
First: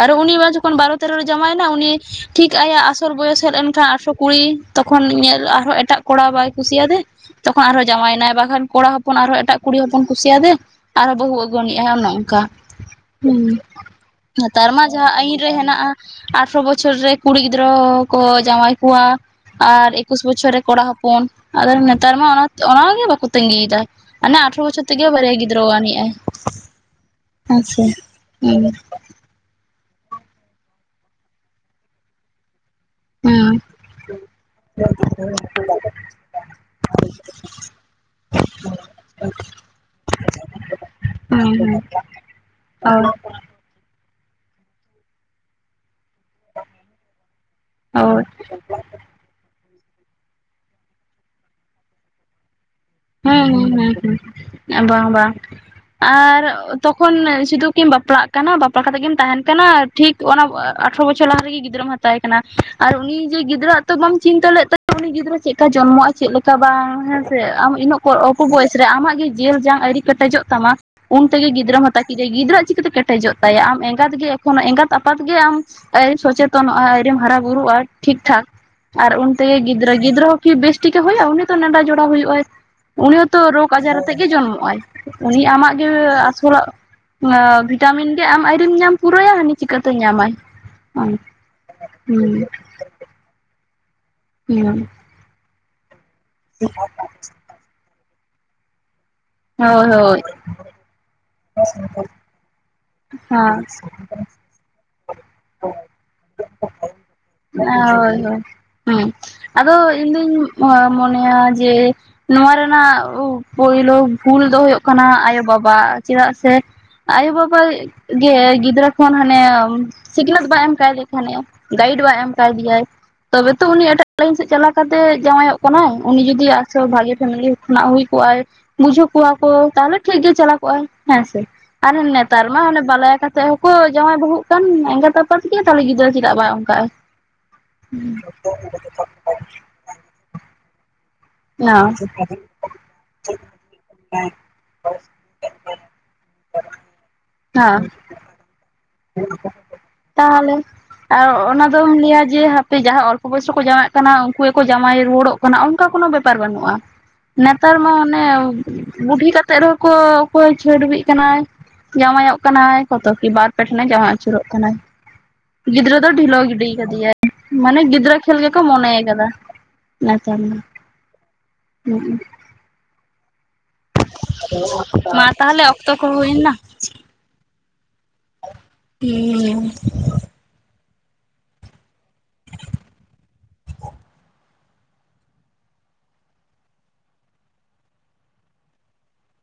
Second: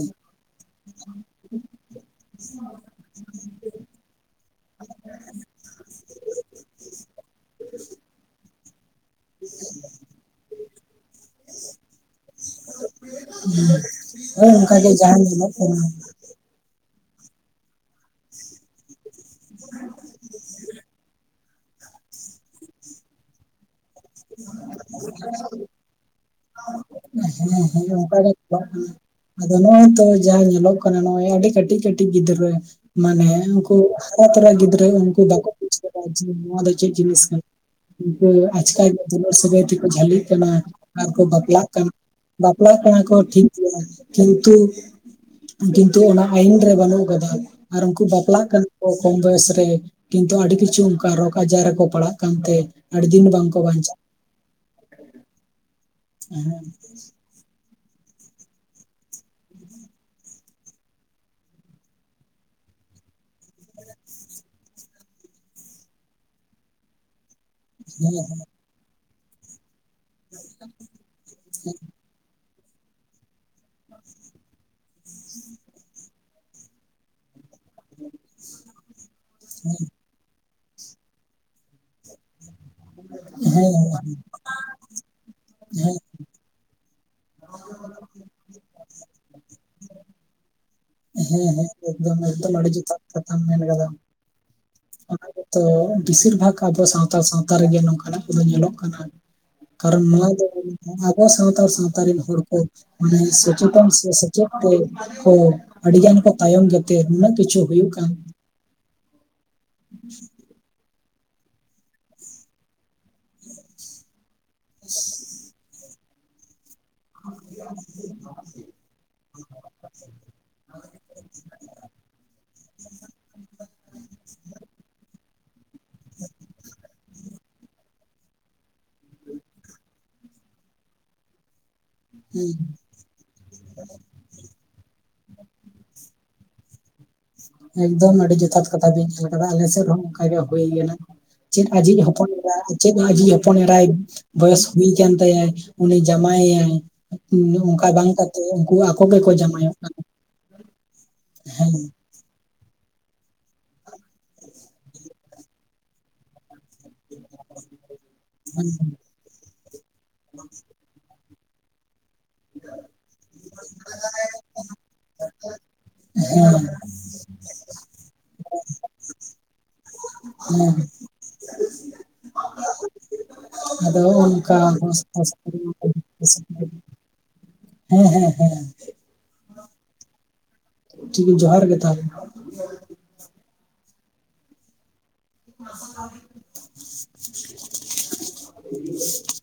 ᱟᱨ ᱩᱱᱤ ᱢᱟ ᱡᱚᱠᱷᱚᱱ ᱵᱟᱨᱚᱼᱼ ᱵᱟᱨᱚ ᱛᱮᱨᱚ ᱨᱮᱭ ᱡᱟᱶᱟᱭᱮᱱᱟ ᱩᱱᱤ ᱴᱷᱤᱠ ᱟᱭᱟᱜ ᱟᱥᱚᱞ ᱵᱚᱭᱚᱥ ᱦᱮᱡ ᱞᱮᱱᱠᱷᱟᱱ ᱟᱴᱷᱨᱚ ᱠᱩᱲᱤ ᱛᱚᱠᱷᱚᱱ ᱤᱭᱟᱹ ᱟᱨᱦᱚᱸ ᱮᱴᱟᱜ ᱠᱚᱲᱟ ᱵᱟᱭ ᱠᱩᱥᱤᱭᱟᱫᱮ, ᱛᱚᱠᱷᱚᱱ ᱟᱨᱦᱚᱸ ᱡᱟᱶᱟᱭᱮᱱᱟᱭ ᱵᱟᱠᱷᱟᱱ ᱠᱚᱲᱟ ᱦᱚᱯᱚᱱ ᱟᱨᱦᱚᱸ ᱮᱴᱟᱜ ᱠᱩᱲᱤ ᱦᱚᱯᱚᱱᱼᱼ ᱠᱩᱥᱤᱭᱟᱫᱮᱢ ᱟᱨᱦᱚᱸ ᱵᱟᱹᱦᱩ ᱟᱜᱩᱟᱱᱤᱜᱼᱟᱭ ᱚᱱᱮ ᱝᱠᱟ ᱦᱩᱸ ᱦᱳᱭ ᱱᱮᱛᱟᱨ ᱢᱟ ᱚᱱᱠᱟᱜᱮ ᱡᱟᱦᱟᱸ ᱟᱹᱭᱤᱱ ᱨᱮ ᱧᱮᱞᱚᱜ ᱠᱟᱱᱟ ᱦᱮᱱᱟᱜᱼᱟ ᱾ ᱟᱴᱷᱨᱚ ᱵᱚᱪᱷᱚᱨ ᱨᱮ ᱠᱩᱲᱤ ᱜᱤᱫᱽᱨᱟᱹ ᱦᱚᱸᱠᱚ ᱡᱟᱶᱟᱭ ᱠᱚᱣᱟ ᱾ ᱟᱨ ᱮᱠᱩᱥ ᱵᱚᱪᱷᱚᱨ ᱨᱮ ᱠᱚᱲᱟ ᱦᱚᱯᱚᱱ, ᱟᱫᱚ ᱱᱮᱛᱟᱨ ᱢᱟ ᱚᱱᱟᱜᱮ ᱵᱟᱠᱚ ᱛᱟᱸᱜᱤᱭᱮᱫᱟ ᱾ ᱟᱱᱮ ᱟᱴᱷᱨᱚ ᱵᱚᱪᱷᱚᱨ ᱛᱮᱜᱮ ᱵᱟᱨᱭᱟ ᱜᱤᱫᱽᱨᱟᱹ ᱟᱹᱱᱤᱡ ᱟᱭ ᱦᱮᱸ ᱥᱮ ᱚᱱᱠᱟ ᱜᱮ ᱦᱩᱸ ᱪᱟᱞᱟᱜ ᱠᱟᱱᱟ ᱟᱫᱚ ᱱᱚᱜᱼᱚᱭ ᱛᱚ ᱡᱟᱦᱟᱸ ᱧᱮᱞᱚᱜ ᱠᱟᱱᱟ, ᱱᱚᱜᱼᱚᱭ ᱟᱹᱰᱤ ᱠᱟᱹᱴᱤᱡ ᱠᱟᱹᱴᱤᱡ ᱜᱤᱫᱽᱨᱟᱹᱼᱼ ᱢᱟᱱᱮ ᱦᱩᱸ ᱩᱱᱠᱩ ᱦᱟᱨᱟ ᱛᱚᱨᱟ ᱜᱤᱫᱽᱨᱟᱹ ᱩᱱᱠᱩ ᱵᱟᱠᱚ ᱵᱩᱡᱷ ᱠᱟᱫᱟ ᱡᱮ ᱱᱚᱣᱟ ᱫᱚ ᱪᱮᱫ ᱡᱤᱱᱤᱥ ᱠᱟᱱᱟ ᱾ ᱤᱱᱠᱟᱹ ᱟᱪᱠᱟᱜᱮ ᱫᱩᱞᱟ. ᱲ ᱥᱟᱹᱜᱟᱹᱭ ᱛᱮᱠᱚ ᱡᱷᱟᱹᱞᱤᱜ ᱠᱟᱱᱟ ᱟᱨ ᱠᱚ ᱦᱮᱸ ᱵᱟᱯᱞᱟᱜ ᱦᱮᱸ ᱠᱟᱱᱟ, ᱵᱟᱯᱞᱟ ᱠᱟᱱᱟ ᱚ ᱠᱚᱼᱼ ᱴᱷᱤᱠ ᱜᱮᱭᱟ ᱠᱤᱱᱛᱩ, ᱠᱤᱱᱛᱩ ᱚᱱᱟ ᱟᱹᱭᱤᱱ ᱨᱮ ᱵᱟᱹᱱᱩᱜ ᱠᱟᱫᱟ ᱾ ᱟᱨ ᱩᱱᱠᱩ ᱚ ᱵᱟᱯᱞᱟᱜ ᱠᱟᱱᱟ? ᱠᱚᱢ ᱵᱚᱭᱮᱥ ᱨᱮ ᱠᱤᱱᱛᱩ ᱟᱹᱰᱤ ᱠᱤᱪᱷᱩ ᱚᱱᱠᱟ ᱨᱳᱜᱽ ᱟᱡᱟᱨ ᱨᱮᱠᱚ ᱯᱟᱲᱦᱟᱜ ᱠᱟᱱᱛᱮ᱾ ᱟᱹᱰᱤ ᱫᱤᱱ ᱵᱟᱝᱠᱚ ᱵᱟᱧᱪᱟᱜ ᱦᱩᱸ ᱵᱟᱝ ᱵᱟᱝ ᱟᱨ ᱠᱟᱱᱟ᱾ ᱦᱮᱸ ᱛᱚᱠᱷᱚᱱ ᱥᱤᱫᱷᱩᱯᱼᱼ ᱠᱤᱢ ᱵᱟᱯᱞᱟᱜ ᱠᱟᱱᱟ ᱵᱟᱯᱞᱟ ᱠᱟᱛᱮ ᱜᱮᱢ ᱛᱟᱦᱮᱱ ᱠᱟᱱᱟ ᱴᱷᱤᱠ ᱚᱱᱟ ᱟᱴᱷᱚᱨᱚ ᱵᱚᱪᱷᱚᱨ ᱞᱟᱦᱟ ᱨᱮᱜᱮ ᱜᱤᱫᱽᱨᱟᱹ ᱢᱟᱼ ᱛᱟᱦᱮ ᱠᱟᱱᱟ, ᱟᱨ ᱩᱱᱤ ᱡᱮ ᱜᱤᱫᱽᱨᱟᱹ ᱦᱟᱜ ᱛᱚ ᱵᱟᱢ ᱪᱤᱱᱛᱟᱹ ᱞᱮᱫ ᱛᱟᱭ ᱩᱱᱤ ᱜᱤᱫᱽᱨᱟᱹ ᱪᱮᱫ ᱞᱮᱠᱟ ᱡᱚᱱᱢᱚᱜᱼᱟ ᱾ ᱪᱮᱫᱼᱼ [unintelligible] ᱵᱟᱝ ᱦᱮᱸ ᱥᱮ ᱾ ᱟᱢ ᱤᱱᱟᱹᱜ ᱠᱚ ᱚᱞᱯᱚ ᱵᱚᱭᱮᱥ ᱨᱮ ᱟᱢᱟᱜ ᱜᱮ ᱡᱤᱞ ᱡᱟᱝ ᱟᱹᱣᱨᱤ ᱠᱮᱴᱮᱡᱚᱜ ᱛᱟᱢᱟ ᱩᱱ ᱛᱮᱜᱮ ᱜᱤᱫᱽᱨᱟᱹ ᱢᱟᱼᱼ ᱛᱟᱹᱠᱤᱨᱮ ᱜᱤᱫᱽᱨᱟᱹᱣᱟᱜ ᱪᱤᱠᱟᱹᱛᱮ ᱠᱮᱴᱮᱡᱚᱜ ᱛᱟᱭᱟ, ᱟᱢ ᱮᱸᱜᱟᱛ ᱜᱮ ᱮᱠᱷᱚᱱᱳ ᱮᱸᱜᱟᱛ ᱟᱯᱟᱛ ᱜᱮ ᱟᱢᱼᱼ ᱥᱚᱪᱮᱛᱚᱱᱚᱜᱼᱟᱢ ᱟᱹᱣᱨᱤ ᱦᱟᱨᱟ ᱵᱩᱨᱩᱜᱼᱟ ᱴᱷᱤᱠ ᱴᱷᱟᱠ, ᱟᱨ ᱚᱱᱛᱮ ᱜᱤᱫᱽᱨᱟᱹ ᱜᱤᱫᱽᱨᱟᱹ ᱦᱚᱸᱼᱼ ᱠᱤ ᱵᱮᱥ ᱴᱷᱤᱠ ᱠᱮ ᱦᱩᱭᱩᱜᱼᱟ ᱩᱱᱤ ᱫᱚ ᱱᱮᱸᱫᱟ ᱡᱚᱨᱟ ᱦᱩᱭᱩᱜᱼᱟ ᱾ ᱩᱱᱤ ᱦᱚᱸᱛᱚ ᱦᱮᱸ ᱨᱳᱜᱽ ᱦᱮᱸ ᱟᱡᱟᱨ ᱦᱮᱸ ᱟᱛᱮᱜ ᱜᱮ ᱡᱚᱱᱢᱚᱜᱼ ᱟᱭ, ᱩᱱᱤ ᱟᱢᱟᱜ ᱜᱮ ᱦᱮᱸ ᱟᱥᱚᱞᱟᱜᱼᱼ ᱤᱭᱟᱹ ᱵᱷᱤᱴᱟᱢᱤᱱ ᱜᱮ ᱟᱢ ᱟᱹᱣᱨᱤᱢ ᱧᱟᱢ ᱯᱩᱨᱟᱹᱭᱟ, ᱦᱟᱹᱱᱤ ᱪᱤᱠᱟᱹᱛᱮ ᱧᱟᱢᱟᱭ ᱾ [unintelligible] ᱠᱟᱛᱷᱟᱢ ᱢᱮᱱ ᱠᱟᱫᱟᱢ ᱾ ᱦᱮᱸ [unintelligible] ᱚᱱᱟ ᱜᱮᱛᱚ ᱟᱵᱚ ᱵᱮᱥᱤᱨ ᱵᱷᱟᱜᱽ ᱟᱵᱚ ᱥᱟᱱᱛᱟᱲ ᱥᱟᱶᱛᱟ ᱨᱮᱜᱮ ᱱᱚᱝᱠᱟᱱᱟᱜ ᱠᱚᱫᱚ ᱧᱮᱞᱚᱜ ᱠᱟᱱᱟ ᱾ ᱦᱳᱭ ᱦᱳᱭ ᱟᱵᱚ ᱥᱟᱶᱛᱟᱲ ᱥᱟᱶᱛᱟ ᱨᱤᱱ ᱦᱚᱲ ᱠᱚ ᱢᱟᱱᱮ ᱦᱮᱸ ᱥᱚᱪᱮᱛᱚᱱ ᱥᱮ ᱥᱮᱪᱮᱫ ᱛᱮ ᱠᱚ ᱟᱹᱰᱤᱜᱟᱱ ᱠᱚ ᱛᱟᱭᱚᱢ ᱜᱮᱛᱮ ᱱᱩᱱᱟᱹᱜ ᱠᱤᱪᱷᱩ ᱦᱳᱭ ᱦᱩᱭᱩᱜ ᱠᱟᱱ᱾ ᱦᱳᱭ ᱦᱩᱸ, ᱟᱫᱚ ᱤᱧᱫᱩᱧ ᱢᱚᱱᱮᱭᱟ ᱡᱮ ᱱᱚᱣᱟ ᱨᱮᱱᱟᱜ ᱯᱳᱭᱞᱳ ᱵᱷᱩᱞ ᱫᱚ ᱦᱳᱭᱳᱜ᱾ ᱠᱟᱱᱟ ᱟᱭᱳ ᱵᱟᱵᱟ ᱟᱜ᱾ ᱪᱮᱫᱟᱜ ᱥᱮ ᱟᱭᱳ ᱵᱟᱵᱟ ᱜᱮ ᱜᱤᱫᱽᱨᱟᱹ ᱠᱷᱚᱱ ᱦᱟᱱᱮ ᱥᱤᱠᱷᱱᱟᱹᱛ ᱵᱟᱭ ᱮᱢ ᱠᱟᱭ ᱫᱮᱠᱷᱟᱱᱮ, ᱜᱟᱭᱤᱰ ᱵᱟ ᱮᱢ᱾ ᱠᱟᱣ ᱫᱮᱭᱟᱭ ᱛᱚᱵᱮ ᱛᱚ ᱩᱱᱤ ᱮᱴᱟᱜ ᱞᱟᱭᱤᱱ ᱥᱮᱜ ᱪᱟᱞᱟᱣ ᱠᱟᱛᱮ ᱡᱟᱶᱟᱭᱚᱜ᱾ ᱠᱟᱱᱟᱭ ᱩᱱᱤ ᱡᱩᱫᱤ ᱟᱥᱚ ᱵᱷᱟᱜᱮ ᱯᱷᱮᱢᱮᱞᱤ᱾ ᱠᱷᱚᱱᱟᱜ ᱦᱩᱭ ᱠᱚᱜ-ᱟᱭ ᱵᱩᱡᱷᱟᱹᱣ ᱠᱚᱣᱟ ᱠᱚ ᱛᱟᱦᱞᱮ ᱴᱷᱤᱠ ᱜᱮ ᱪᱟᱞᱟ ᱠᱚᱜ-ᱟᱭ ᱦᱮᱸ ᱥᱮ ᱟᱨ ᱱᱮᱛᱟᱨ ᱦᱮᱸ ᱢᱟ ᱚᱱᱮ ᱵᱟᱞᱟᱭᱟ ᱠᱟᱛᱮ ᱦᱚᱸᱠᱚ ᱡᱟᱶᱟᱭ ᱵᱟᱹᱦᱩᱜ ᱠᱟᱱ ᱮᱸᱜᱟᱛ ᱟᱯᱟᱛᱜᱮ ᱛᱟᱦᱞᱮ ᱜᱤᱫᱽᱨᱟᱹ ᱪᱮᱫᱟᱜ ᱵᱟᱭ ᱚᱝᱠᱟᱜ-ᱟᱭ᱾ ᱮᱠᱫᱚᱢ ᱟᱹᱰᱤ ᱡᱚᱛᱷᱟᱛ ᱠᱟᱛᱷᱟ ᱵᱤᱱ ᱢᱮᱱ ᱟᱠᱟᱫᱟ, ᱟᱞᱮ ᱥᱮᱫ ᱨᱮᱦᱚᱸ ᱚᱝᱠᱟᱜᱮ ᱜᱮ ᱦᱳᱭ ᱞᱮᱱᱟ᱾ ᱪᱮᱫ ᱦᱮᱸ ᱟᱡᱤᱡ ᱦᱚᱯᱚᱱ ᱮᱨᱟ, ᱪᱮᱫ ᱟᱡᱤᱡ ᱦᱚᱯᱚᱱ ᱮᱨᱟᱭ᱾ ᱵᱚᱭᱮᱥ ᱦᱩᱭ ᱠᱟᱱ ᱛᱟᱭᱟᱭ ᱩᱱᱤ ᱡᱟᱢᱟᱭᱟᱭ, ᱚᱝᱠᱟ ᱵᱟᱝ ᱠᱟᱛᱮ ᱩᱝᱠᱩ ᱛᱟᱦᱞᱮ ᱟᱨ ᱚᱱᱟ ᱦᱮᱸ ᱫᱚᱢ ᱞᱟᱹᱭᱟ ᱡᱮ ᱦᱟᱯᱮ ᱡᱟᱦᱟᱸ ᱚᱞ ᱯᱚ ᱵᱚᱭᱮᱥ ᱨᱮ ᱠᱚ ᱡᱟᱶᱟᱭᱚᱜ ᱠᱟᱱᱟ, ᱩᱱᱠᱩ ᱜᱮᱠᱚ ᱡᱟᱢᱟᱭ ᱨᱩᱣᱟᱹᱲᱚᱜ ᱠᱟᱱᱟ ᱚᱝᱠᱟ ᱠᱳᱱᱳ ᱵᱮᱯᱟᱨ ᱵᱟᱹᱱᱩᱜ-ᱟ᱾ ᱱᱮᱛᱟᱨ ᱢᱟ ᱚᱱᱮ ᱦᱮᱸ ᱵᱩᱰᱷᱤ ᱠᱟᱛᱮᱜ ᱨᱮᱦᱚᱸ ᱠᱚ ᱚᱠᱚᱭ ᱪᱷᱟᱹᱰᱵᱤᱜ ᱠᱟᱱᱟᱭ, ᱡᱟᱢᱟᱭᱚᱜ ᱠᱟᱱᱟᱭ ᱠᱚᱛᱚ ᱠᱤ ᱵᱟᱨ ᱯᱮ ᱴᱷᱮᱱᱮ ᱡᱟᱶᱟᱭ ᱟᱹᱪᱩᱨᱚᱜ ᱠᱟᱱᱟᱭ᱾ ᱜᱤᱫᱽᱨᱟᱹ ᱫᱚ ᱰᱷᱤᱞᱟᱹᱣ ᱜᱤᱰᱤ ᱠᱟᱫᱮᱭᱟᱭ, ᱢᱟᱱᱮ ᱜᱤᱫᱽᱨᱟᱹ ᱠᱷᱮᱹᱞ ᱜᱮᱠᱚ ᱢᱚᱱᱮᱭ ᱠᱟᱫᱟ᱾ ᱱᱟᱛᱟᱨ ᱫᱚ ᱦᱮᱸ ᱦᱩᱸᱜ-ᱩ᱾ ᱟᱫᱚ ᱢᱟ ᱦᱚᱸᱜ-ᱚ ᱛᱟᱦᱚᱞᱮ ᱚᱠᱛᱚ ᱠᱚ ᱱᱚᱝᱠᱟ ᱦᱩᱭᱱᱟ [unintelligible] ᱦᱮᱸ ᱦᱮᱸ, ᱦᱮᱸ᱾ ᱦᱩᱸ᱾ ᱦᱩᱸ᱾ ᱴᱷᱤᱠᱜᱮ ᱡᱚᱦᱟᱨ ᱜᱮ ᱛᱟᱦᱞᱮ᱾ [inaudible]